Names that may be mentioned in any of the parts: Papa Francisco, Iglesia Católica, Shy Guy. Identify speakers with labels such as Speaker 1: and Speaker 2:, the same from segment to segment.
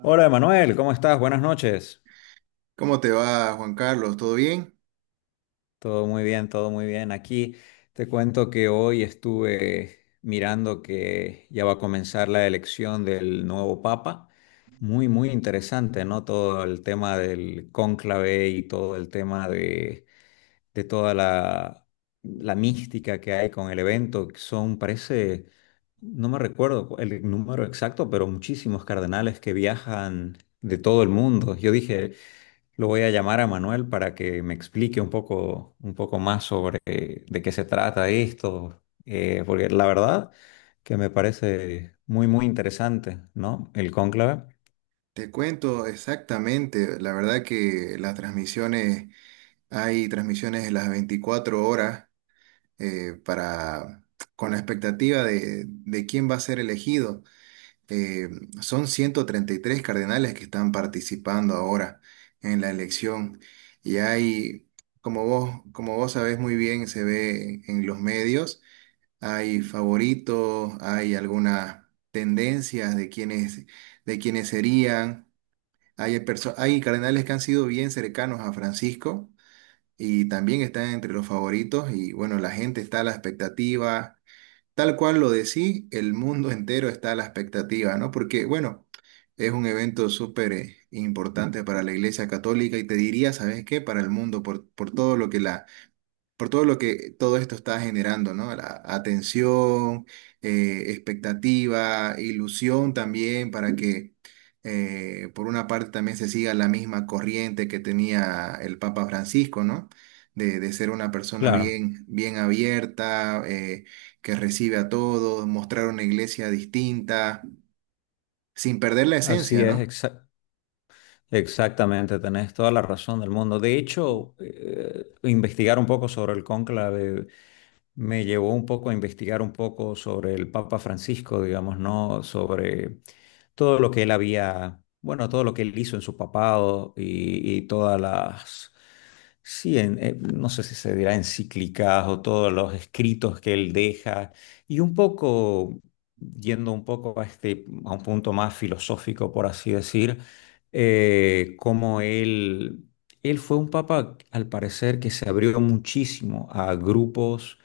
Speaker 1: Hola, Emanuel, ¿cómo estás? Buenas noches.
Speaker 2: ¿Cómo te va, Juan Carlos? ¿Todo bien?
Speaker 1: Todo muy bien, todo muy bien. Aquí te cuento que hoy estuve mirando que ya va a comenzar la elección del nuevo Papa. Muy, muy interesante, ¿no? Todo el tema del cónclave y todo el tema de toda la mística que hay con el evento. Que Son, parece, no me recuerdo el número exacto, pero muchísimos cardenales que viajan de todo el mundo. Yo dije, lo voy a llamar a Manuel para que me explique un poco más sobre de qué se trata esto, porque la verdad que me parece muy, muy interesante, ¿no? El cónclave.
Speaker 2: Te cuento exactamente, la verdad que las transmisiones, hay transmisiones en las 24 horas para, con la expectativa de quién va a ser elegido. Eh, son 133 cardenales que están participando ahora en la elección y hay, como vos sabés muy bien, se ve en los medios, hay favoritos, hay algunas tendencias de quienes serían. Hay, hay cardenales que han sido bien cercanos a Francisco y también está entre los favoritos y bueno, la gente está a la expectativa, tal cual lo decís, el mundo entero está a la expectativa, ¿no? Porque bueno, es un evento súper importante para la Iglesia Católica y te diría, ¿sabes qué? Para el mundo, por todo lo que la por todo lo que todo esto está generando, ¿no? La atención, expectativa, ilusión también para que por una parte también se siga la misma corriente que tenía el Papa Francisco, ¿no? De ser una persona
Speaker 1: Claro,
Speaker 2: bien, bien abierta, que recibe a todos, mostrar una iglesia distinta, sin perder la
Speaker 1: así
Speaker 2: esencia,
Speaker 1: es,
Speaker 2: ¿no?
Speaker 1: exactamente, tenés toda la razón del mundo. De hecho, investigar un poco sobre el cónclave me llevó un poco a investigar un poco sobre el Papa Francisco, digamos, ¿no? Sobre todo lo que él había, bueno, todo lo que él hizo en su papado y todas las, sí, no sé si se dirá encíclicas o todos los escritos que él deja, y un poco, yendo un poco a este, a un punto más filosófico, por así decir, cómo él fue un papa, al parecer, que se abrió muchísimo a grupos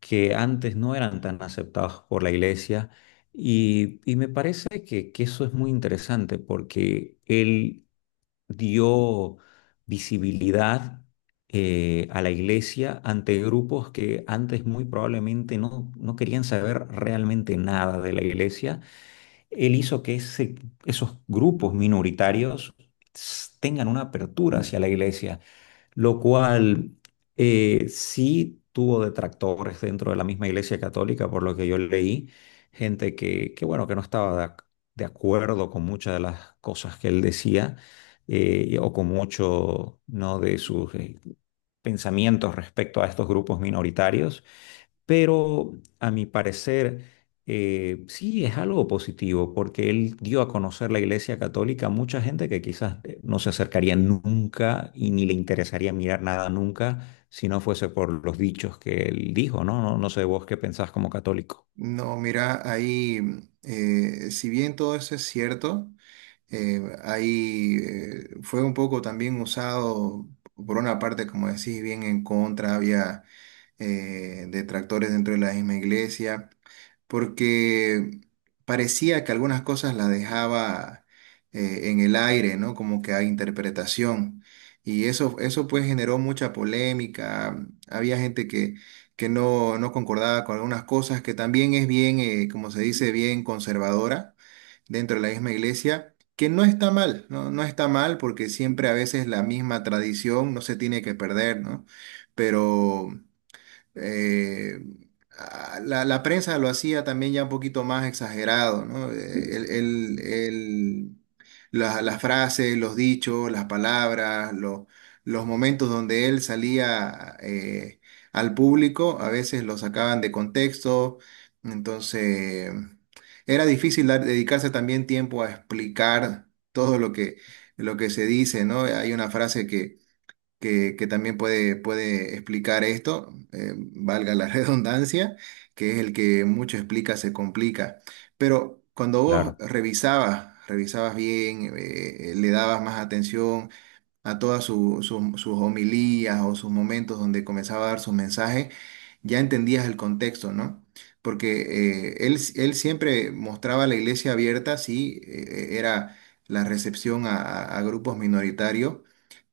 Speaker 1: que antes no eran tan aceptados por la iglesia. Y me parece que eso es muy interesante porque él dio visibilidad a la iglesia ante grupos que antes muy probablemente no querían saber realmente nada de la iglesia. Él hizo que esos grupos minoritarios tengan una apertura hacia la iglesia, lo cual sí tuvo detractores dentro de la misma Iglesia Católica, por lo que yo leí, gente que bueno, que no estaba de acuerdo con muchas de las cosas que él decía, o con mucho, ¿no? de sus pensamientos respecto a estos grupos minoritarios. Pero a mi parecer, sí es algo positivo, porque él dio a conocer la Iglesia Católica a mucha gente que quizás no se acercaría nunca y ni le interesaría mirar nada nunca si no fuese por los dichos que él dijo, ¿no? No, no sé vos qué pensás como católico.
Speaker 2: No, mira, ahí, si bien todo eso es cierto. Ahí fue un poco también usado, por una parte, como decís, bien en contra, había detractores dentro de la misma iglesia, porque parecía que algunas cosas las dejaba en el aire, ¿no? Como que hay interpretación. Y eso pues generó mucha polémica. Había gente que no, no concordaba con algunas cosas, que también es bien, como se dice, bien conservadora dentro de la misma iglesia, que no está mal, ¿no? No está mal porque siempre a veces la misma tradición no se tiene que perder, ¿no? Pero eh, la, la prensa lo hacía también ya un poquito más exagerado, ¿no? El, las frases, los dichos, las palabras, los momentos donde él salía al público, a veces lo sacaban de contexto, entonces era difícil dedicarse también tiempo a explicar todo lo que se dice, ¿no? Hay una frase que también puede, puede explicar esto, valga la redundancia, que es el que mucho explica se complica. Pero cuando vos
Speaker 1: Claro,
Speaker 2: revisabas, revisabas bien, le dabas más atención a todas sus homilías o sus momentos donde comenzaba a dar sus mensajes, ya entendías el contexto, ¿no? Porque él, él siempre mostraba la iglesia abierta, sí, era la recepción a a grupos minoritarios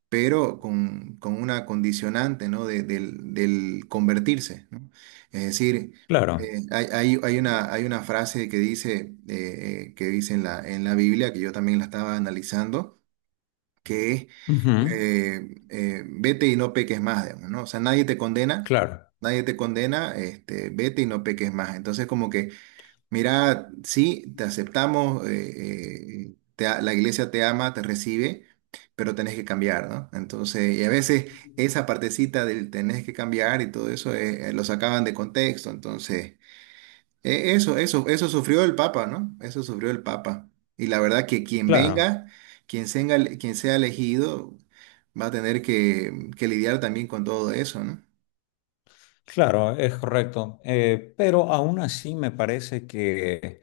Speaker 2: pero con una condicionante, ¿no? Del, del convertirse, ¿no? Es decir,
Speaker 1: claro,
Speaker 2: hay, hay una frase que dice en la Biblia, que yo también la estaba analizando, que es,
Speaker 1: ujú,
Speaker 2: vete y no peques más, digamos, ¿no? O sea, nadie te condena,
Speaker 1: claro,
Speaker 2: nadie te condena, este, vete y no peques más. Entonces, como que mira, sí, te aceptamos, la iglesia te ama, te recibe, pero tenés que cambiar, ¿no? Entonces, y a veces esa partecita del tenés que cambiar y todo eso lo sacaban de contexto. Entonces, eso, eso, eso sufrió el Papa, ¿no? Eso sufrió el Papa. Y la verdad que quien
Speaker 1: claro.
Speaker 2: venga, quien sea, quien sea elegido, va a tener que lidiar también con todo eso, ¿no?
Speaker 1: Claro, es correcto. Pero aún así me parece que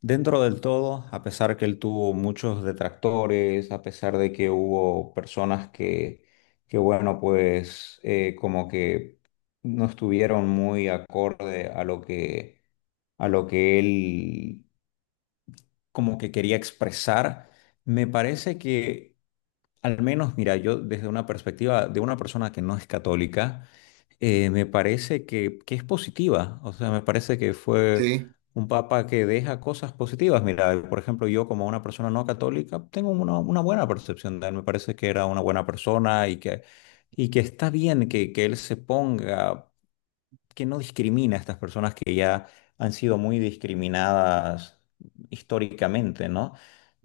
Speaker 1: dentro del todo, a pesar que él tuvo muchos detractores, a pesar de que hubo personas que bueno, pues como que no estuvieron muy acorde a lo que él como que quería expresar, me parece que al menos, mira, yo desde una perspectiva de una persona que no es católica, me parece que es positiva. O sea, me parece que fue
Speaker 2: Sí,
Speaker 1: un papa que deja cosas positivas. Mira, por ejemplo, yo como una persona no católica tengo una buena percepción de él. Me parece que era una buena persona y que está bien que él se ponga, que no discrimina a estas personas que ya han sido muy discriminadas históricamente, ¿no?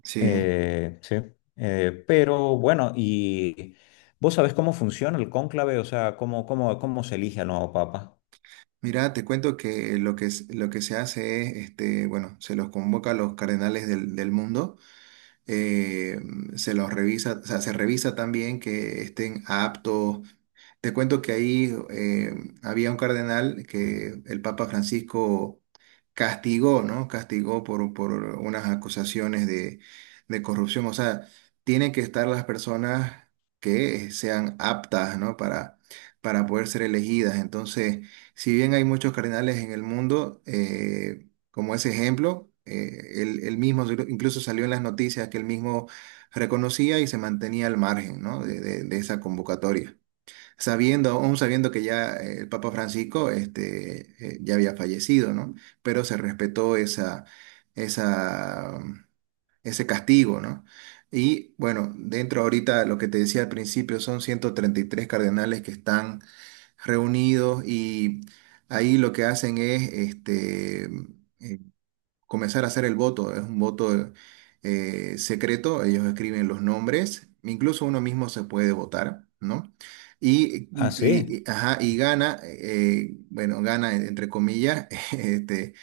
Speaker 2: sí.
Speaker 1: Sí, pero bueno, ¿y vos sabés cómo funciona el cónclave? O sea, ¿cómo se elige al nuevo papa?
Speaker 2: Mira, te cuento que lo que, lo que se hace es, este, bueno, se los convoca a los cardenales del, del mundo, eh, se los revisa, o sea, se revisa también que estén aptos. Te cuento que ahí había un cardenal que el Papa Francisco castigó, ¿no? Castigó por unas acusaciones de corrupción. O sea, tienen que estar las personas que sean aptas, ¿no? Para poder ser elegidas. Entonces, si bien hay muchos cardenales en el mundo, como ese ejemplo, él, él mismo incluso salió en las noticias que él mismo reconocía y se mantenía al margen, ¿no? de de esa convocatoria sabiendo, aún sabiendo que ya el Papa Francisco este, ya había fallecido, ¿no? Pero se respetó esa, esa, ese castigo, ¿no? Y bueno, dentro ahorita, lo que te decía al principio, son 133 cardenales que están reunidos y ahí lo que hacen es este, eh, comenzar a hacer el voto. Es un voto secreto, ellos escriben los nombres, incluso uno mismo se puede votar, ¿no? Y,
Speaker 1: Ah, sí,
Speaker 2: ajá, y gana, bueno, gana entre comillas, este,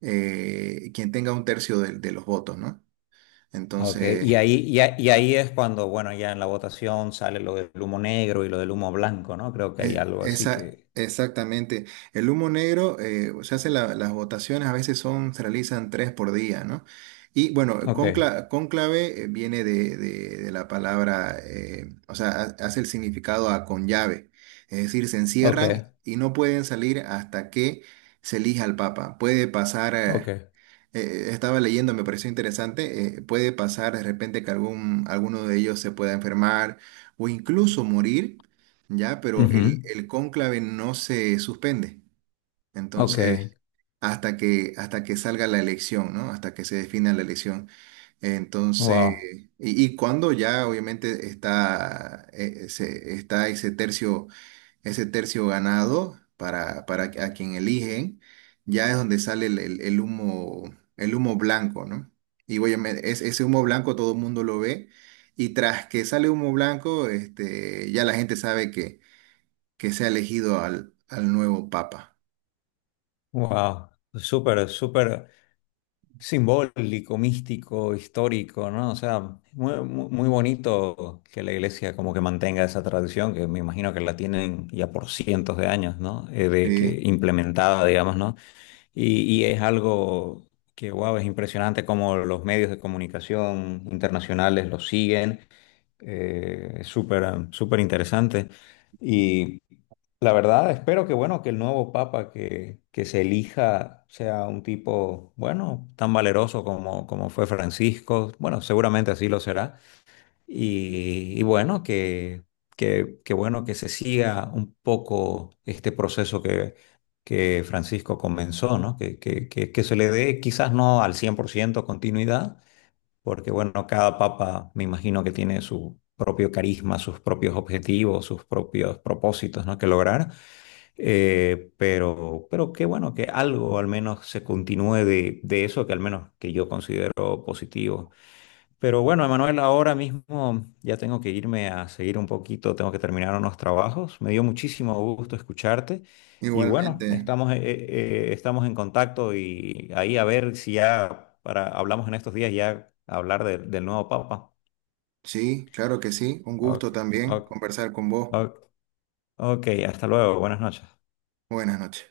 Speaker 2: quien tenga un tercio de los votos, ¿no?
Speaker 1: ok.
Speaker 2: Entonces,
Speaker 1: Y ahí es cuando, bueno, ya en la votación sale lo del humo negro y lo del humo blanco, ¿no? Creo que hay algo así
Speaker 2: Esa,
Speaker 1: que...
Speaker 2: exactamente. El humo negro, se hace las votaciones, a veces son, se realizan tres por día, ¿no? Y bueno,
Speaker 1: Ok,
Speaker 2: cónclave viene de, de la palabra, o sea, hace el significado a con llave. Es decir, se
Speaker 1: ok,
Speaker 2: encierran y no pueden salir hasta que se elija al Papa. Puede pasar,
Speaker 1: ok.
Speaker 2: estaba leyendo, me pareció interesante, puede pasar de repente que algún, alguno de ellos se pueda enfermar o incluso morir ya, pero
Speaker 1: Ujú,
Speaker 2: el cónclave no se suspende.
Speaker 1: ok,
Speaker 2: Entonces, hasta que salga la elección, ¿no? Hasta que se defina la elección. Entonces,
Speaker 1: wow,
Speaker 2: y cuando ya obviamente está, está ese tercio ganado para a quien eligen, ya es donde sale el, el humo blanco, ¿no? Y obviamente, es, ese humo blanco todo el mundo lo ve. Y tras que sale humo blanco, este, ya la gente sabe que sea elegido al, al nuevo Papa.
Speaker 1: wow. Súper, súper simbólico, místico, histórico, ¿no? O sea, muy bonito que la iglesia como que mantenga esa tradición, que me imagino que la tienen ya por cientos de años, ¿no? De que
Speaker 2: Sí,
Speaker 1: implementada, digamos, ¿no? Y es algo que, wow, es impresionante cómo los medios de comunicación internacionales lo siguen, es súper, súper interesante. Y la verdad, espero que, bueno, que el nuevo papa que se elija sea un tipo, bueno, tan valeroso como fue Francisco. Bueno, seguramente así lo será. Y bueno, que bueno, que se siga un poco este proceso que Francisco comenzó, ¿no? Que se le dé quizás no al 100% continuidad porque bueno, cada papa me imagino que tiene su propio carisma, sus propios objetivos, sus propios propósitos, ¿no? que lograr. Pero qué bueno que algo al menos se continúe de eso que al menos que yo considero positivo. Pero bueno, Emanuel, ahora mismo ya tengo que irme a seguir un poquito, tengo que terminar unos trabajos. Me dio muchísimo gusto escucharte y bueno,
Speaker 2: igualmente.
Speaker 1: estamos en contacto y ahí a ver si ya para, hablamos en estos días ya hablar del nuevo Papa.
Speaker 2: Sí, claro que sí. Un
Speaker 1: Ok,
Speaker 2: gusto también
Speaker 1: ok,
Speaker 2: conversar con vos.
Speaker 1: ok, ok, hasta luego, buenas noches.
Speaker 2: Buenas noches.